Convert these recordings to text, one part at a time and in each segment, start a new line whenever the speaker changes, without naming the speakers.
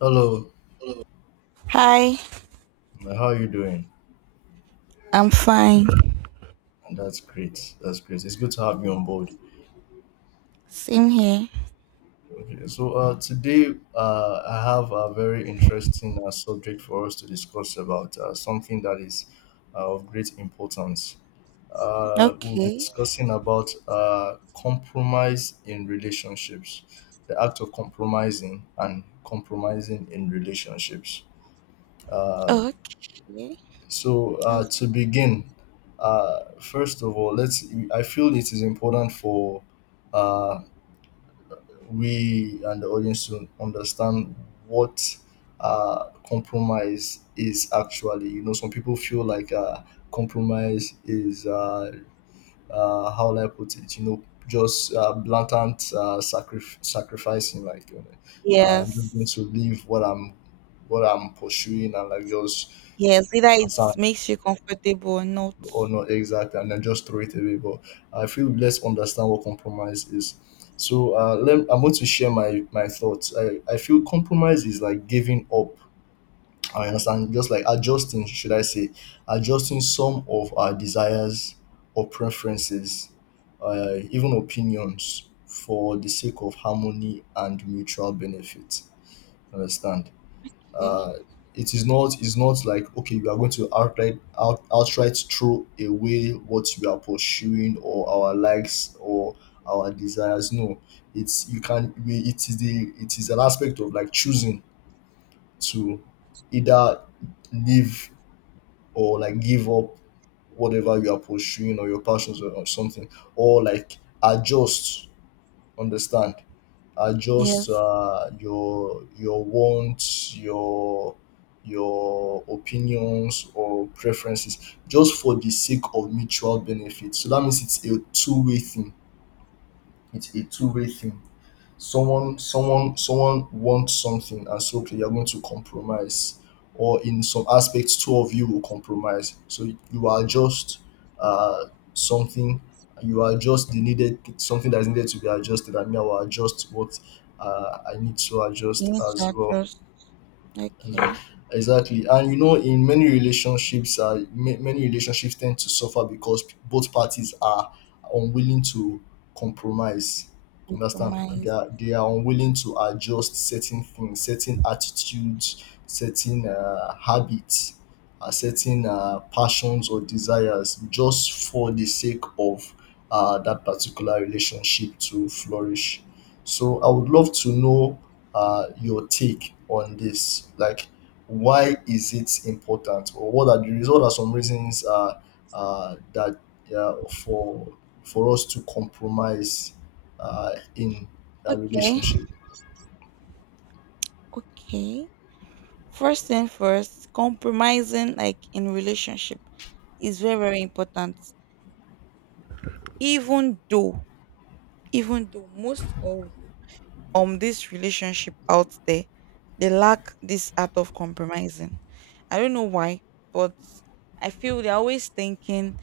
Hello,
Hi,
how are you doing?
I'm fine.
And that's great. That's great. It's good to have you on board.
Same here.
Okay, so today I have a very interesting subject for us to discuss about something that is of great importance. We'll be
Okay.
discussing about compromise in relationships, the act of compromising and compromising in relationships. Uh,
Okay. That's.
To begin, first of all, let's. I feel it is important for uh, we and the audience to understand what compromise is actually. You know, some people feel like compromise is how will I put it. You know, just blatant sacrificing, like you know, I'm just going
Yes.
to leave what I'm pursuing and like just
Yes, either it makes you comfortable or not.
or not exactly and then just throw it away. But I feel, let's understand what compromise is. I'm going to share my thoughts. I feel compromise is like giving up, I understand, just like adjusting, should I say, adjusting some of our desires or preferences, even opinions, for the sake of harmony and mutual benefit. Understand?
Okay.
uh, it is not, it's not like okay we are going to outright outright throw away what we are pursuing or our likes or our desires. No, it's, you can we, it is the, it is an aspect of like choosing to either live or like give up whatever you are pursuing or your passions or something, or like adjust. Understand? Adjust
Yes.
your wants, your opinions or preferences just for the sake of mutual benefit. So that means it's a two-way thing. It's a two-way thing. Someone wants something and so okay, you're going to compromise, or in some aspects two of you will compromise. So you adjust uh something, you adjust the needed, something that is needed to be adjusted, and me I will adjust what I need to
You
adjust
need
as
to
well.
adjust. Okay.
Exactly. Exactly. And you know, in many relationships, many relationships tend to suffer because both parties are unwilling to compromise. Understand? They
Compromise.
are, they are unwilling to adjust certain things, certain attitudes, certain habits, certain passions or desires, just for the sake of that particular relationship to flourish. So I would love to know your take on this. Like, why is it important, or what are the reasons? What are some reasons that uh, for for us to compromise in a
Okay.
relationship?
Okay. First thing first, compromising like in relationship is very, very important. Even though, even though most of this relationship out there, they lack this art of compromising. I don't know why, but I feel they're always thinking,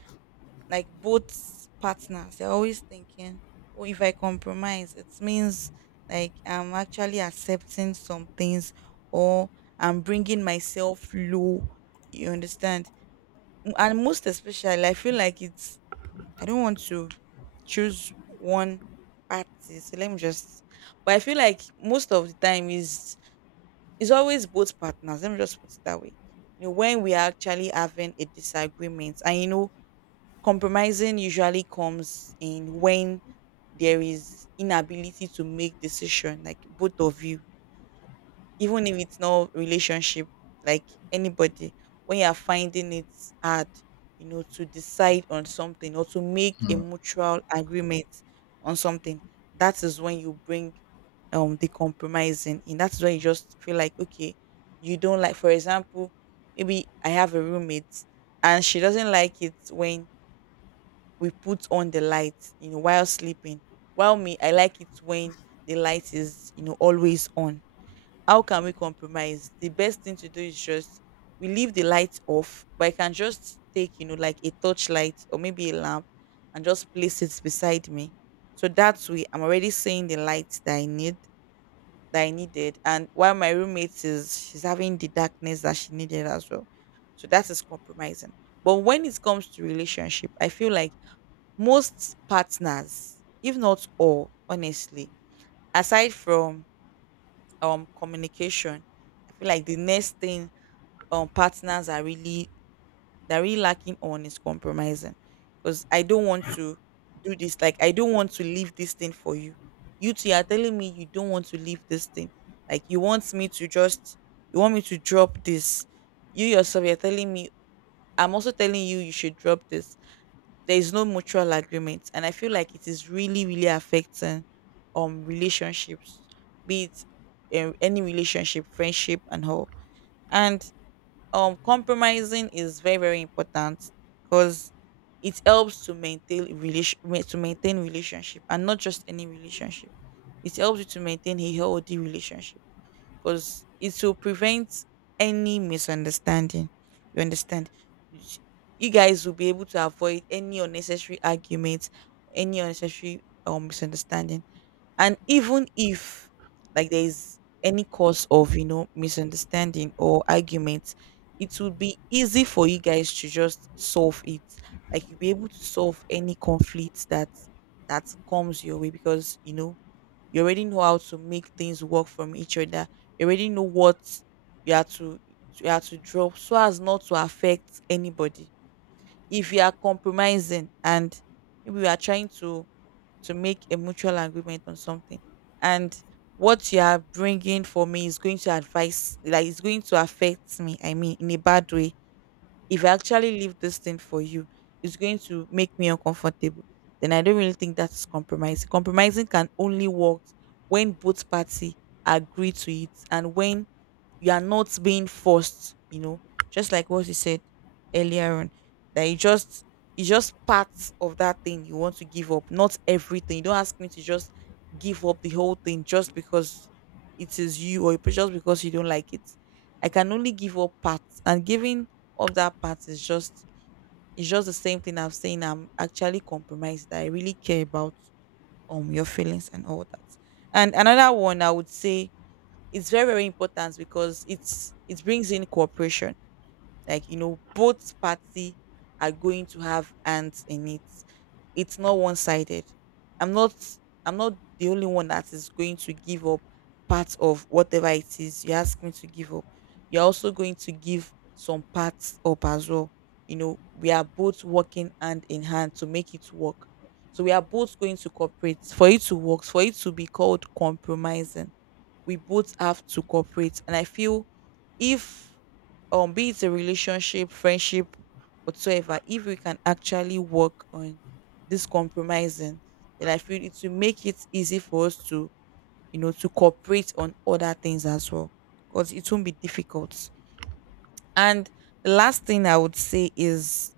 like both partners, they're always thinking, oh, if I compromise it means like I'm actually accepting some things, or I'm bringing myself low. You understand? And most especially I feel like it's. I don't want to choose one party. So let me just. But I feel like most of the time is it's always both partners. Let me just put it that way. You know, when we are actually having a disagreement, and you know, compromising usually comes in when there is inability to make decision, like both of you, even if it's not relationship, like anybody, when you're finding it hard, you know, to decide on something or to make a
Hmm.
mutual agreement on something, that is when you bring the compromising in. That's when you just feel like okay, you don't like. For example, maybe I have a roommate, and she doesn't like it when we put on the light, you know, while sleeping, while me, I like it when the light is, you know, always on. How can we compromise? The best thing to do is just we leave the lights off, but I can just take, you know, like a torchlight or maybe a lamp, and just place it beside me. So that way, I'm already seeing the lights that I need, that I needed. And while my roommate is, she's having the darkness that she needed as well. So that is compromising. But when it comes to relationship, I feel like most partners, if not all, honestly, aside from communication, I feel like the next thing partners are really they're really lacking on is compromising. Because I don't want to do this. Like, I don't want to leave this thing for you. You two are telling me you don't want to leave this thing. Like, you want me to just you want me to drop this. You yourself you're telling me I'm also telling you you should drop this. There is no mutual agreement, and I feel like it is really, really affecting relationships, be it any relationship, friendship, and all. And compromising is very, very important because it helps to maintain relationship, and not just any relationship, it helps you to maintain a healthy relationship because it will prevent any misunderstanding. You understand? Sh- You guys will be able to avoid any unnecessary arguments, any unnecessary misunderstanding. And even if like there is any cause of, you know, misunderstanding or arguments, it will be easy for you guys to just solve it. Like, you'll be able to solve any conflict that comes your way, because you know, you already know how to make things work from each other. You already know what you have to you have to drop so as not to affect anybody. If you are compromising and maybe you are trying to make a mutual agreement on something, and what you are bringing for me is going to advise, like it's going to affect me. I mean, in a bad way, if I actually leave this thing for you, it's going to make me uncomfortable. Then I don't really think that is compromising. Compromising can only work when both parties agree to it, and when you are not being forced, you know, just like what you said earlier on, that you just it's just part of that thing you want to give up, not everything. You don't ask me to just give up the whole thing just because it is you, or just because you don't like it. I can only give up parts, and giving up that part is just the same thing I'm saying. I'm actually compromised that I really care about your feelings and all that. And another one I would say, it's very, very important because it brings in cooperation, like you know, both party are going to have hands in it, it's not one-sided. I'm not i'm not the only one that is going to give up part of whatever it is you ask me to give up, you're also going to give some parts up as well. You know, we are both working hand in hand to make it work. So we are both going to cooperate for it to work, for it to be called compromising, we both have to cooperate. And I feel, if be it a relationship, friendship, whatsoever, if we can actually work on this compromising, then I feel it will make it easy for us to, you know, to cooperate on other things as well. Because it won't be difficult. And the last thing I would say is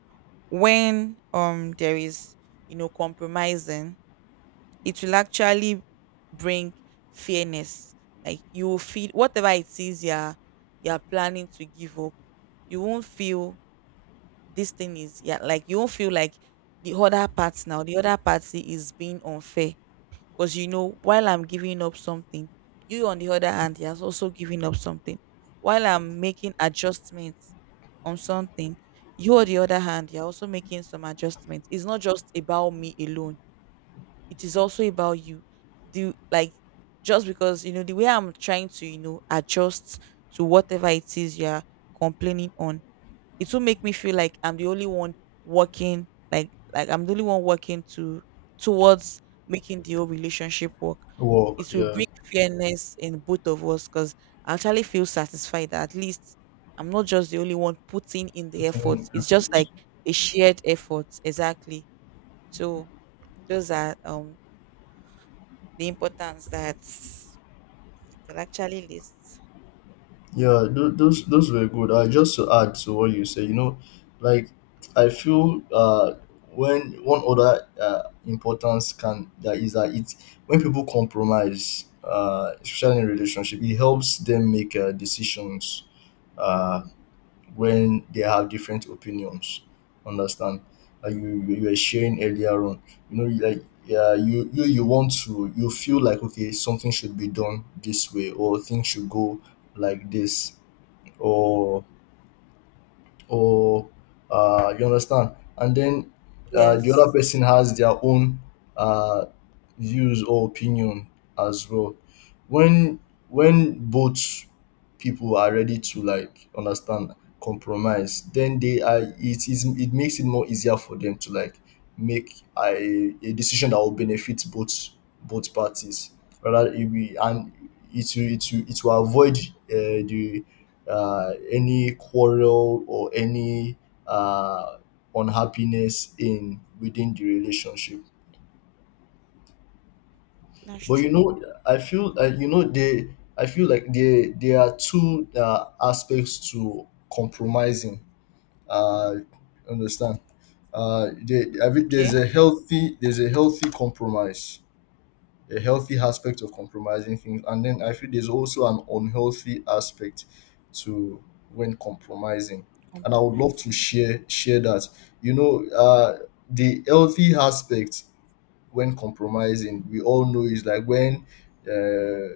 when there is, you know, compromising, it will actually bring fairness. Like, you will feel whatever it is you're planning to give up, you won't feel this thing is, yeah, like you won't feel like the other part now, the other party is being unfair. Because you know, while I'm giving up something, you on the other hand, he has also given up something. While I'm making adjustments on something, you on the other hand, you're also making some adjustments. It's not just about me alone, it is also about you, do like, just because you know the way I'm trying to, you know, adjust to whatever it is you're complaining on, it will make me feel like I'm the only one working, like I'm the only one working to towards making the whole relationship work.
Work?
It will
Yeah,
bring fairness in both of us, because I actually feel satisfied that at least I'm not just the only one putting in the
I
effort,
think. I
it's
feel.
just like a shared effort, exactly. So those are the importance that it could actually list.
Yeah, those were good. Just to add to what you say, you know, like I feel when one other importance can, that is that it, when people compromise, especially in relationship, it helps them make decisions uh when they have different opinions. Understand? Like you were sharing earlier on, you know, like yeah, you you want to, you feel like okay, something should be done this way or things should go like this or or you understand, and then the other
Yes,
person has their own uh, views or opinion as well. when when both people are ready to like understand compromise, then they are, it is, it makes it more easier for them to like make a decision that will benefit both both parties. Rather it will, and it will, it will avoid the any quarrel or any uh, unhappiness in, within the relationship.
that's
But you
true.
know, I feel you know they. I feel like they there are two aspects to compromising. Uh, Understand? I mean, there's
Okay,
a healthy, there's a healthy compromise, a healthy aspect of compromising things. And then I feel there's also an unhealthy aspect to when compromising. And I would love to
compromising.
share that. You know, the healthy aspect when compromising, we all know is like when uh,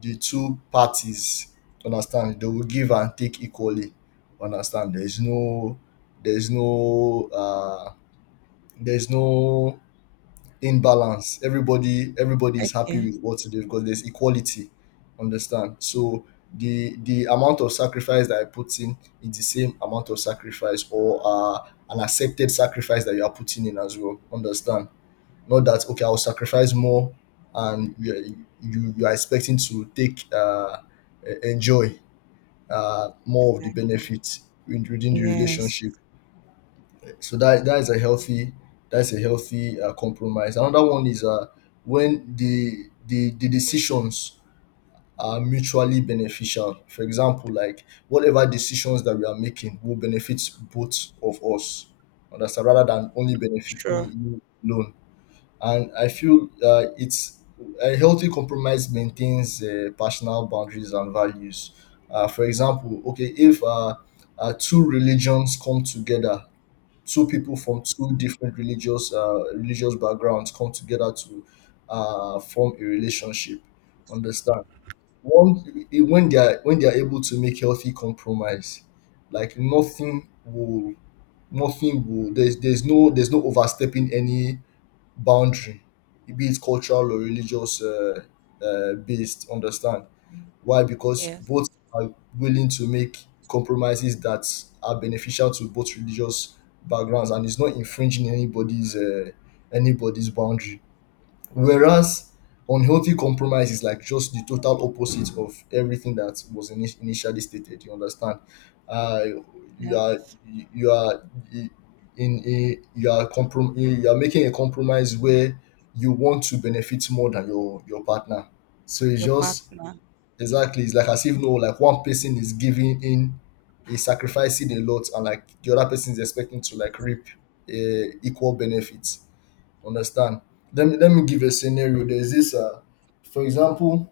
the two parties understand, they will give and take equally. Understand? There's no, uh, there's no in balance. Everybody is happy
Okay,
with what they do because there's equality. Understand? So the amount of sacrifice that I put in is the same amount of sacrifice or an accepted sacrifice that you are putting in as well. Understand? Not that okay, I'll sacrifice more, and you, you are expecting to take enjoy more of the
exactly.
benefits within the
Yes,
relationship. So that, that is a healthy, that's a healthy compromise. Another one is when the decisions are mutually beneficial. For example, like whatever decisions that we are making will benefit both of us. Understand? Rather than only benefiting
sure.
you alone. And I feel it's a healthy compromise maintains personal boundaries and values. For example, okay, if two religions come together, two people from two different religious religious backgrounds come together to form a relationship. Understand? One when they are, when they are able to make healthy compromise, like nothing will, there's no, there's no overstepping any boundary, be it cultural or religious based. Understand? Why? Because
Yes,
both are willing to make compromises that are beneficial to both religious backgrounds, and it's not infringing anybody's anybody's boundary. Whereas unhealthy compromise is like just the total opposite of everything that was initially stated. You understand? Uh, you
yeah.
are you are in a, you are you are making a compromise where you want to benefit more than your partner. So it's
Your
just,
partner.
exactly. It's like as if no, like one person is giving in, is sacrificing a lot, and like the other person is expecting to like reap equal benefits. Understand? Let me give a scenario. There's this, for example,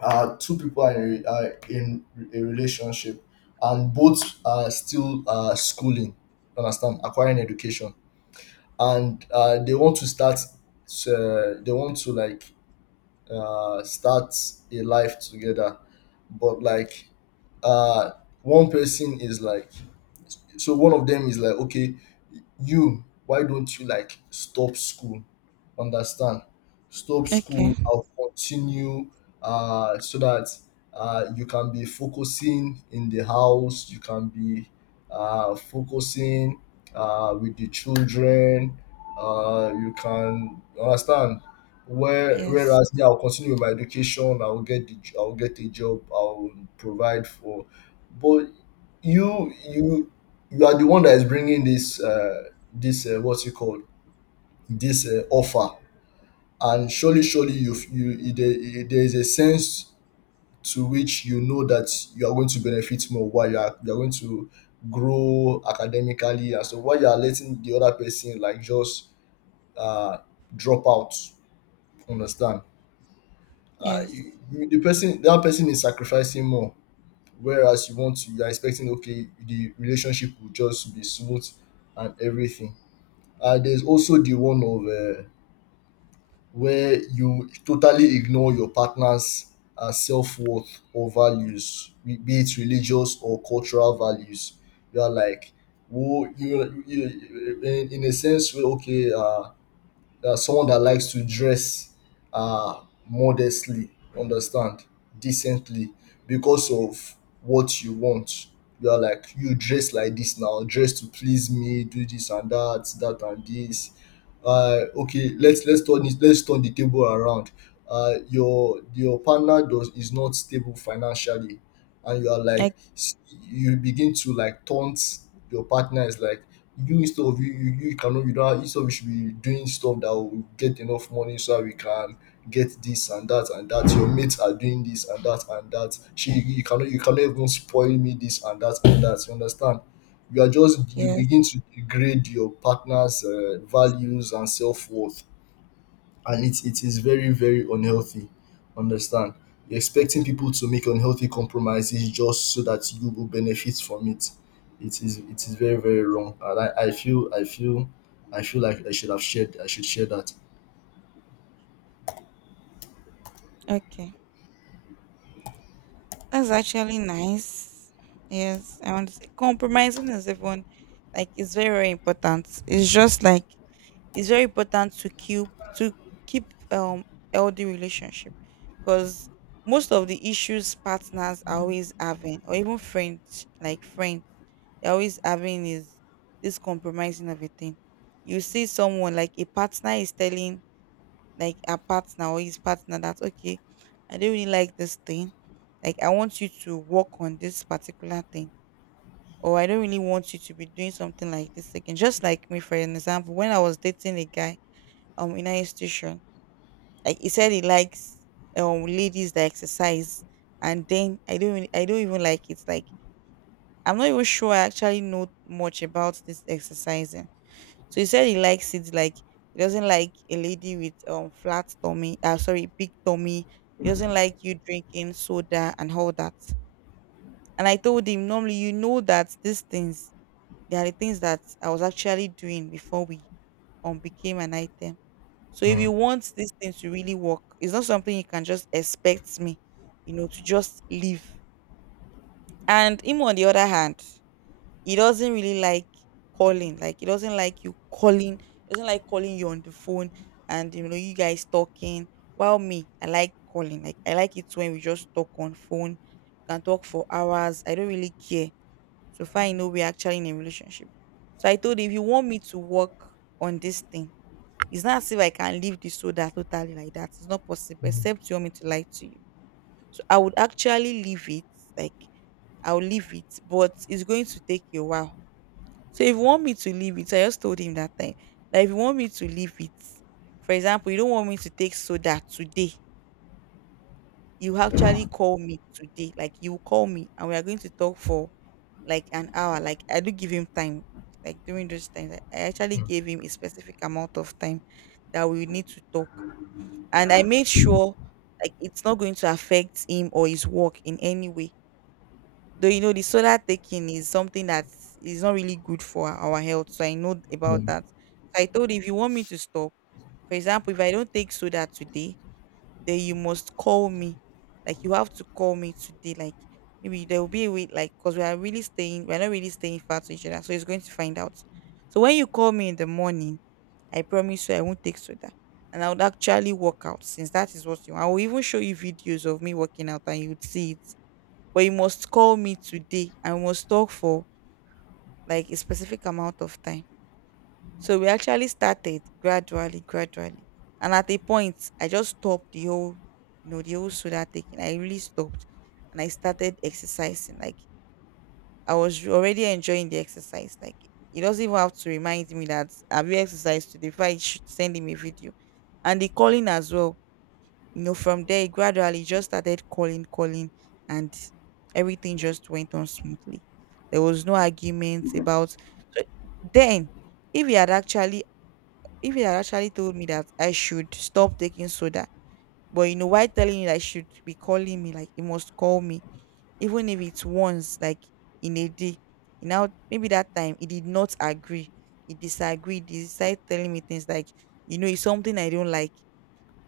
two people are are in a relationship, and both are still schooling. Understand? Acquiring education, and they want to start. They want to like start a life together, but like uh, one person is like, so one of them is like, okay, you why don't you like stop school. Understand? Stop school,
Okay.
I'll continue, so that you can be focusing in the house, you can be focusing with the children, you can understand.
Yes,
Whereas yeah, I'll continue with my education, I'll get I'll get a job, I'll provide for. But you you are the one that is bringing this this what's it called, this offer. And surely you you, there is a sense to which you know that you are going to benefit more while you are going to grow academically, and so while you are letting the other person like just uh, drop out. Understand?
yes.
The person, that person is sacrificing more, whereas you want to, you are expecting okay the relationship will just be smooth and everything. And there's also the one of where you totally ignore your partner's self-worth or values, be it religious or cultural values. You are like, who you, you in a sense, where, okay, someone that likes to dress uh, modestly, understand, decently, because of what you want. You are like, you dress like this now, dress to please me, do this and that, that and this. Okay, let's turn it, let's turn the table around. Your partner does is not stable financially, and you are like,
Ec-
you begin to like taunt your partner. Is like you instead of you, you cannot, you don't, instead of, you should be doing stuff that will get enough money so that we can get this and that and that, your mates are doing this and that and that, she, you cannot, you cannot even spoil me this and that and that, you understand, you are just, you
yes.
begin to degrade your partner's values and self-worth, and it is very very unhealthy. Understand? You're expecting people to make unhealthy compromises just so that you will benefit from it. It is, it is very very wrong. And I feel, i feel like I should share that.
Okay. That's actually nice. Yes, I want to say compromising is even, like, it's very, very important. It's just like, it's very important to keep healthy relationship, because most of the issues partners are always having, or even friends, like friends they're always having, is this compromising of a thing. You see someone, like a partner is telling, like a partner or his partner that okay, I don't really like this thing, like I want you to work on this particular thing, or I don't really want you to be doing something like this again. Just like me, for an example, when I was dating a guy in higher institution. Like, he said he likes ladies that exercise, and then I don't even like it. Like, I'm not even sure I actually know much about this exercising. So he said he likes it, like, he doesn't like a lady with flat tummy, sorry, big tummy. He doesn't like you drinking soda and all that. And I told him, normally you know that these things, they are the things that I was actually doing before we became an item. So if you
Mm,
want these things to really work, it's not something you can just expect me, you know, to just leave. And him on the other hand, he doesn't really like calling. Like, he doesn't like you calling. He doesn't like calling you on the phone and you know, you guys talking. While me, I like calling. Like, I like it when we just talk on phone, can talk for hours. I don't really care. So far I know we're actually in a relationship. So I told him, if you want me to work on this thing, it's not as if I can leave the soda totally like that. It's not possible,
mm,
except you want me to lie to you. So I would actually leave it. Like, I'll leave it, but it's going to take a while. So if you want me to leave it, I just told him that time that if you want me to leave it, for example, you don't want me to take soda today. You actually call me today. Like, you call me and we are going to talk for like an hour. Like, I do give him time. Like, during those times, I actually
mm,
gave him a specific amount of time that we need to talk. And I made sure like it's not going to affect him or his work in any way. Though you know the soda taking is something that is not really good for our health, so I know about
mm.
that. I told him if you want me to stop, for example, if I don't take soda today, then you must call me. Like you have to call me today. Like maybe there will be a way, like because we're not really staying far to each other, so he's going to find out. So when you call me in the morning, I promise you I won't take soda. And I would actually work out since that is what you want. I will even show you videos of me working out and you'd see it. But you must call me today, and we must talk for like a specific amount of time. So we actually started gradually, gradually. And at a point, I just stopped the whole, you know, the whole soda taking. I really stopped and I started exercising. Like I was already enjoying the exercise. Like he doesn't even have to remind me that have you exercised today before I should send him a video. And the calling as well. You know, from there he gradually just started calling, calling, and everything just went on smoothly. There was no arguments about, so then, if he had actually if he had actually told me that I should stop taking soda. But you know, why telling me that I should be calling me, like he must call me even if it's once, like in a day. You now maybe that time he did not agree, he disagreed, he started telling me things like, you know, it's something I don't like.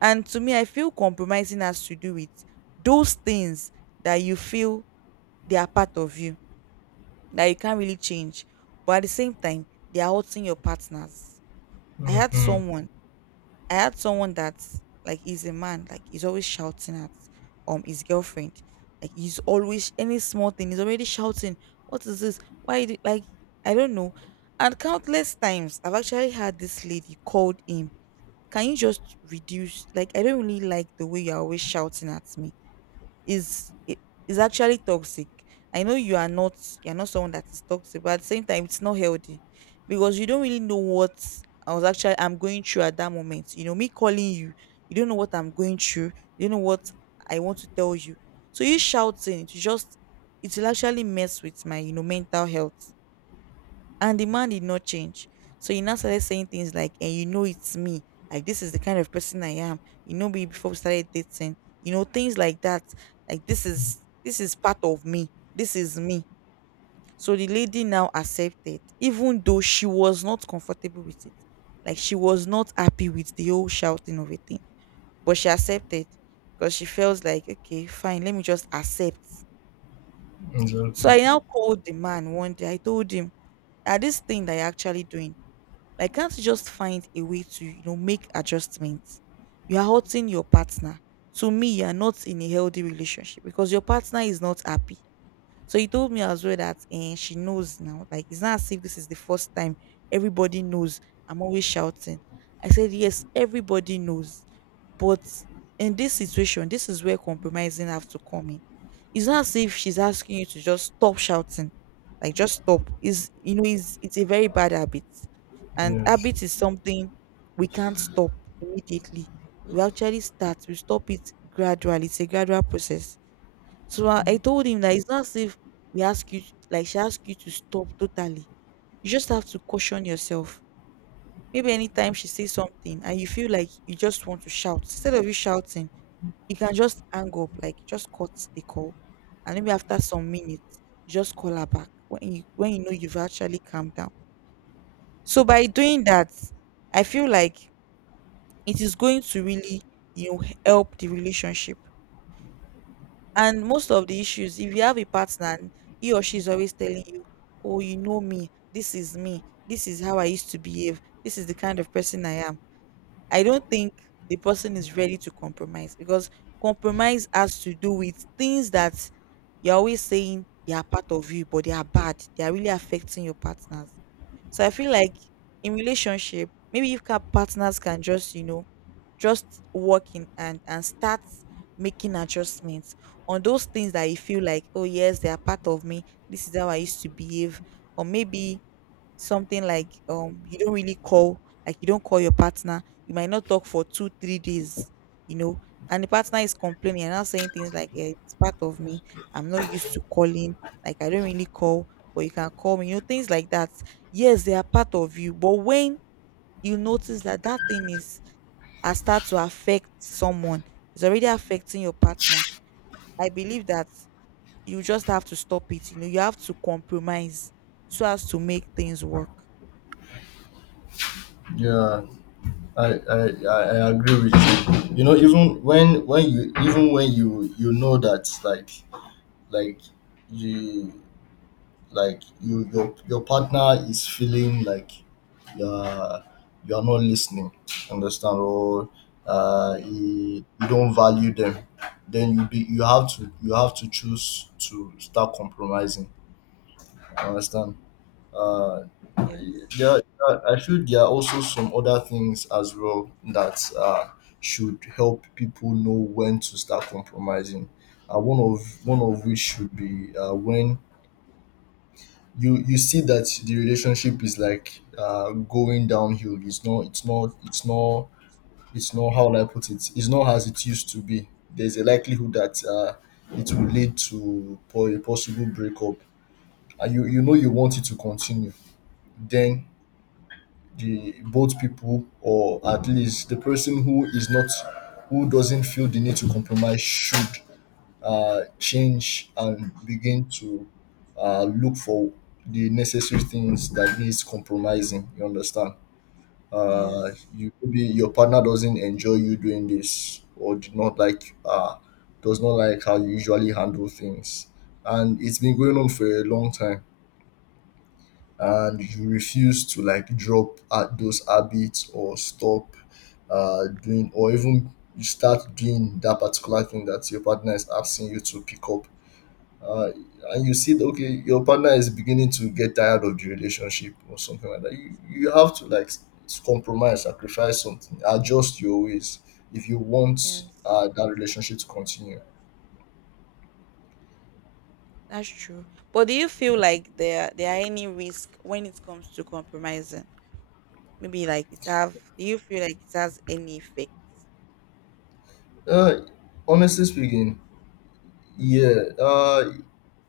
And to me I feel compromising has to do with those things that you feel they are part of you, that you can't really change, but at the same time they are hurting your partners. i had
Mm-hmm.
someone I had someone that's like he's a man, like he's always shouting at his girlfriend. Like he's always any small thing, he's already shouting, "What is this? Why you do-" like I don't know. And countless times I've actually had this lady called him. Can you just reduce, like I don't really like the way you're always shouting at me, is i- is actually toxic. I know you are not, you're not someone that is toxic, but at the same time it's not healthy because you don't really know what I was actually I'm going through at that moment. You know, me calling you, you don't know what I'm going through, you don't know what I want to tell you. So you shouting, it will actually mess with my, you know, mental health. And the man did not change. So he now started saying things like, and you know it's me. Like this is the kind of person I am. You know me before we started dating. You know, things like that. Like this is, this is part of me. This is me. So the lady now accepted, even though she was not comfortable with it. Like she was not happy with the whole shouting of a thing. But she accepted because she feels like, okay, fine, let me just accept. So I
Exactly.
now called the man one day. I told him that this thing that you're actually doing, like, can't you just find a way to, you know, make adjustments? You are hurting your partner. To me, you are not in a healthy relationship because your partner is not happy. So he told me as well that eh, she knows now. Like it's not as if this is the first time. Everybody knows. I'm always shouting. I said, yes, everybody knows. But in this situation, this is where compromising have to come in. It's not as if she's asking you to just stop shouting. Like just stop. Is, you know, is, it's a very bad habit. And
Yes.
habit is something we can't stop immediately. We actually start, we stop it gradually. It's a gradual process. So I told him that it's not as if we ask you, like she asked you to stop totally. You just have to caution yourself. Maybe anytime she says something and you feel like you just want to shout, instead of you shouting, you can just hang up, like just cut the call. And maybe after some minutes, you just call her back when you, when you know you've actually calmed down. So by doing that, I feel like it is going to really, you know, help the relationship. And most of the issues, if you have a partner, and he or she is always telling you, "Oh, you know me. This is me. This is how I used to behave. This is the kind of person I am." I don't think the person is ready to compromise because compromise has to do with things that you're always saying they are part of you, but they are bad. They are really affecting your partners. So I feel like in relationship, maybe if partners can just, you know, just working and start making adjustments on those things that you feel like, oh yes, they are part of me, this is how I used to behave. Or maybe something like, you don't really call, like you don't call your partner, you might not talk for 2-3 days, you know, and the partner is complaining and now saying things like, "Eh, it's part of me, I'm not used to calling, like I don't really call, but you can call me, you know, things like that." Yes, they are part of you, but when you notice that that thing is and start to affect someone, it's already affecting your partner. I believe that you just have to stop it, you know, you have to compromise so as to make things work.
Yeah, I I agree with you. You know, even when you know that like you you your partner is feeling like you're you're not listening, understand, or
Yes.
you don't value them. Then you have to choose to start compromising, understand. uh
Yes.
there, I feel there are also some other things as well that should help people know when to start compromising. One of which should be, when you see that the relationship is, like, going downhill. It's not, how will I put it. It's not as it used to be. There's a likelihood that, it will lead to a possible breakup, and you know you want it to continue. Then the both people, or at least the person who is not, who doesn't feel the need to compromise, should, change and begin to, look for the necessary things that needs compromising. You understand?
Yes.
You Maybe your partner doesn't enjoy you doing this, or did not like, does not like how you usually handle things, and it's been going on for a long time. And you refuse to, like, drop at those habits or stop, doing, or even you start doing that particular thing that your partner is asking you to pick up. uh, and you see that, okay, your partner is beginning to get tired of the relationship or something like that, you have to, like, compromise, sacrifice something, adjust your ways if you want,
Yes,
that relationship to continue.
that's true. But do you feel like there are any risk when it comes to compromising, maybe like it have, do you feel like it has any effect?
uh, Honestly speaking, yeah. uh,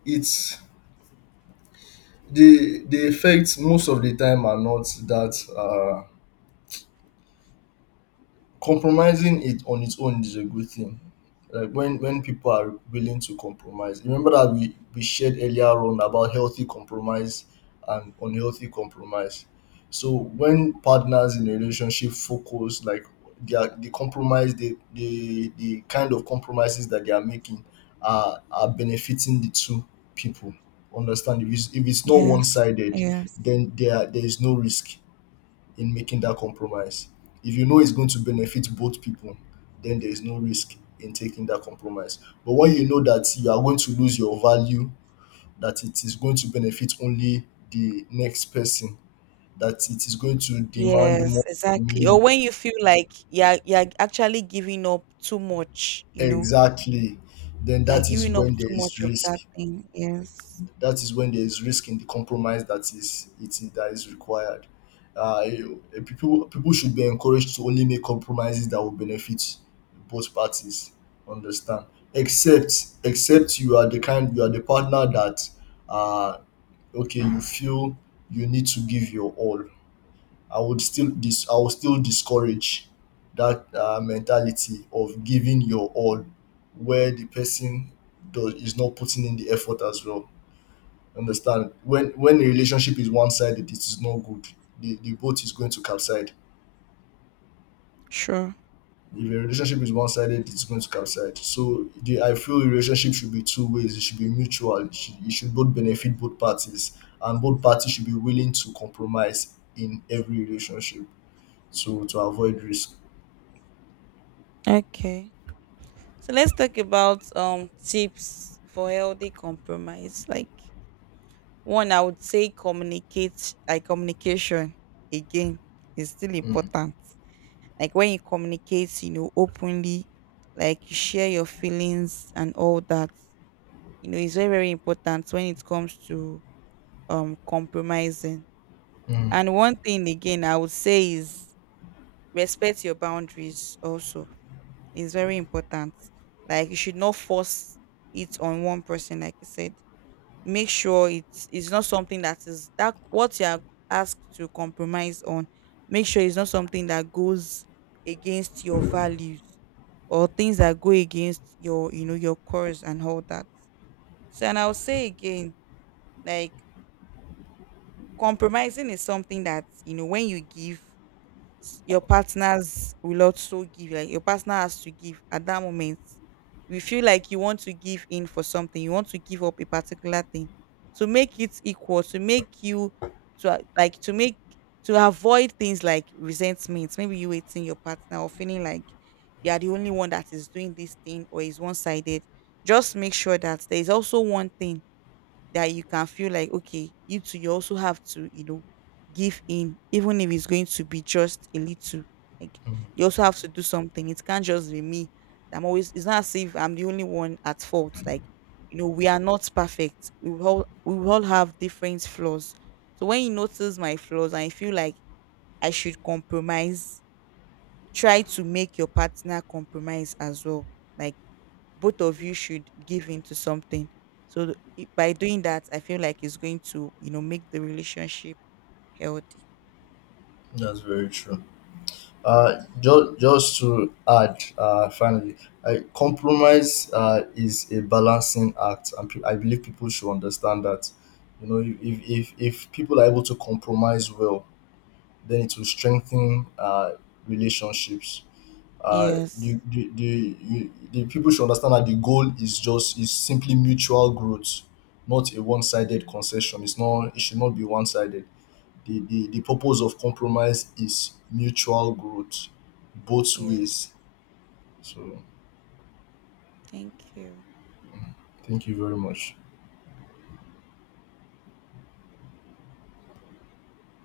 it's The effects most of the time are not that, compromising it on its own is a good thing. Like when people are willing to compromise. Remember that we shared earlier on about healthy compromise and unhealthy compromise. So when partners in a relationship focus, like, their the compromise the kind of compromises that they are making are benefiting the two people. Understand. If it's not one
Yes.
sided,
Yes.
then there is no risk in making that compromise. If you know it's going to benefit both people, then there is no risk in taking that compromise. But when you know that you are going to lose your value, that it is going to benefit only the next person, that it is going to demand
Yes,
more from
exactly. Or
you,
when you feel like you're actually giving up too much, you know,
exactly, then
they're
that is
giving up
when there
too much
is
of
risk.
that thing. Yes.
That is when there is risk in the compromise that is required. People should be encouraged to only make compromises that will benefit both parties. Understand? Except except you are the partner that, uh okay, you feel you need to give your all. I would still discourage that, mentality of giving your all where the person does is not putting in the effort as well. Understand? When a relationship is one sided, it is not good. The boat is going to capsize.
Sure.
If a relationship is one sided, it's going to capsize. So the I feel relationship should be two ways. It should be mutual. It should both benefit both parties, and both parties should be willing to compromise in every relationship to avoid risk.
Okay. So let's talk about tips for healthy compromise. Like one, I would say communicate. Like communication again is still
Mm,
important. Like when you communicate, you know, openly, like you share your feelings and all that. You know, it's very very important when it comes to compromising.
mm,
And one thing again, I would say is respect your boundaries also. It's very important. Like you should not force it on one person, like I said. Make sure it's not something that is, that what you are asked to compromise on. Make sure it's not something that goes against your values or things that go against your, you know, your course and all that. So, and I'll say again, like compromising is something that, you know, when you give, your partners will also give, like your partner has to give. At that moment you feel like you want to give in for something, you want to give up a particular thing to make it equal, to make you, to like to make, to avoid things like resentment, maybe you hating your partner or feeling like you are the only one that is doing this thing or is one-sided. Just make sure that there is also one thing that you can feel like, okay, you too, you also have to, you know, give in, even if it's going to be just a little. Like
mm.
you also have to do something, it can't just be me. I'm always, it's not as if I'm the only one at fault. Like, you know, we are not perfect, we will all have different flaws. So when you notice my flaws and you feel like I should compromise, try to make your partner compromise as well. Like both of you should give into something. So by doing that, I feel like it's going to, you know, make the relationship healthy.
That's very true. Just, to add, finally, compromise, is a balancing act, and I believe people should understand that. You know, if people are able to compromise well, then it will strengthen, relationships.
Yes.
The, you, the People should understand that the goal is just is simply mutual growth, not a one-sided concession. It should not be one-sided. The, purpose of compromise is mutual growth both
Yes.
ways. So
Thank you.
thank you very much.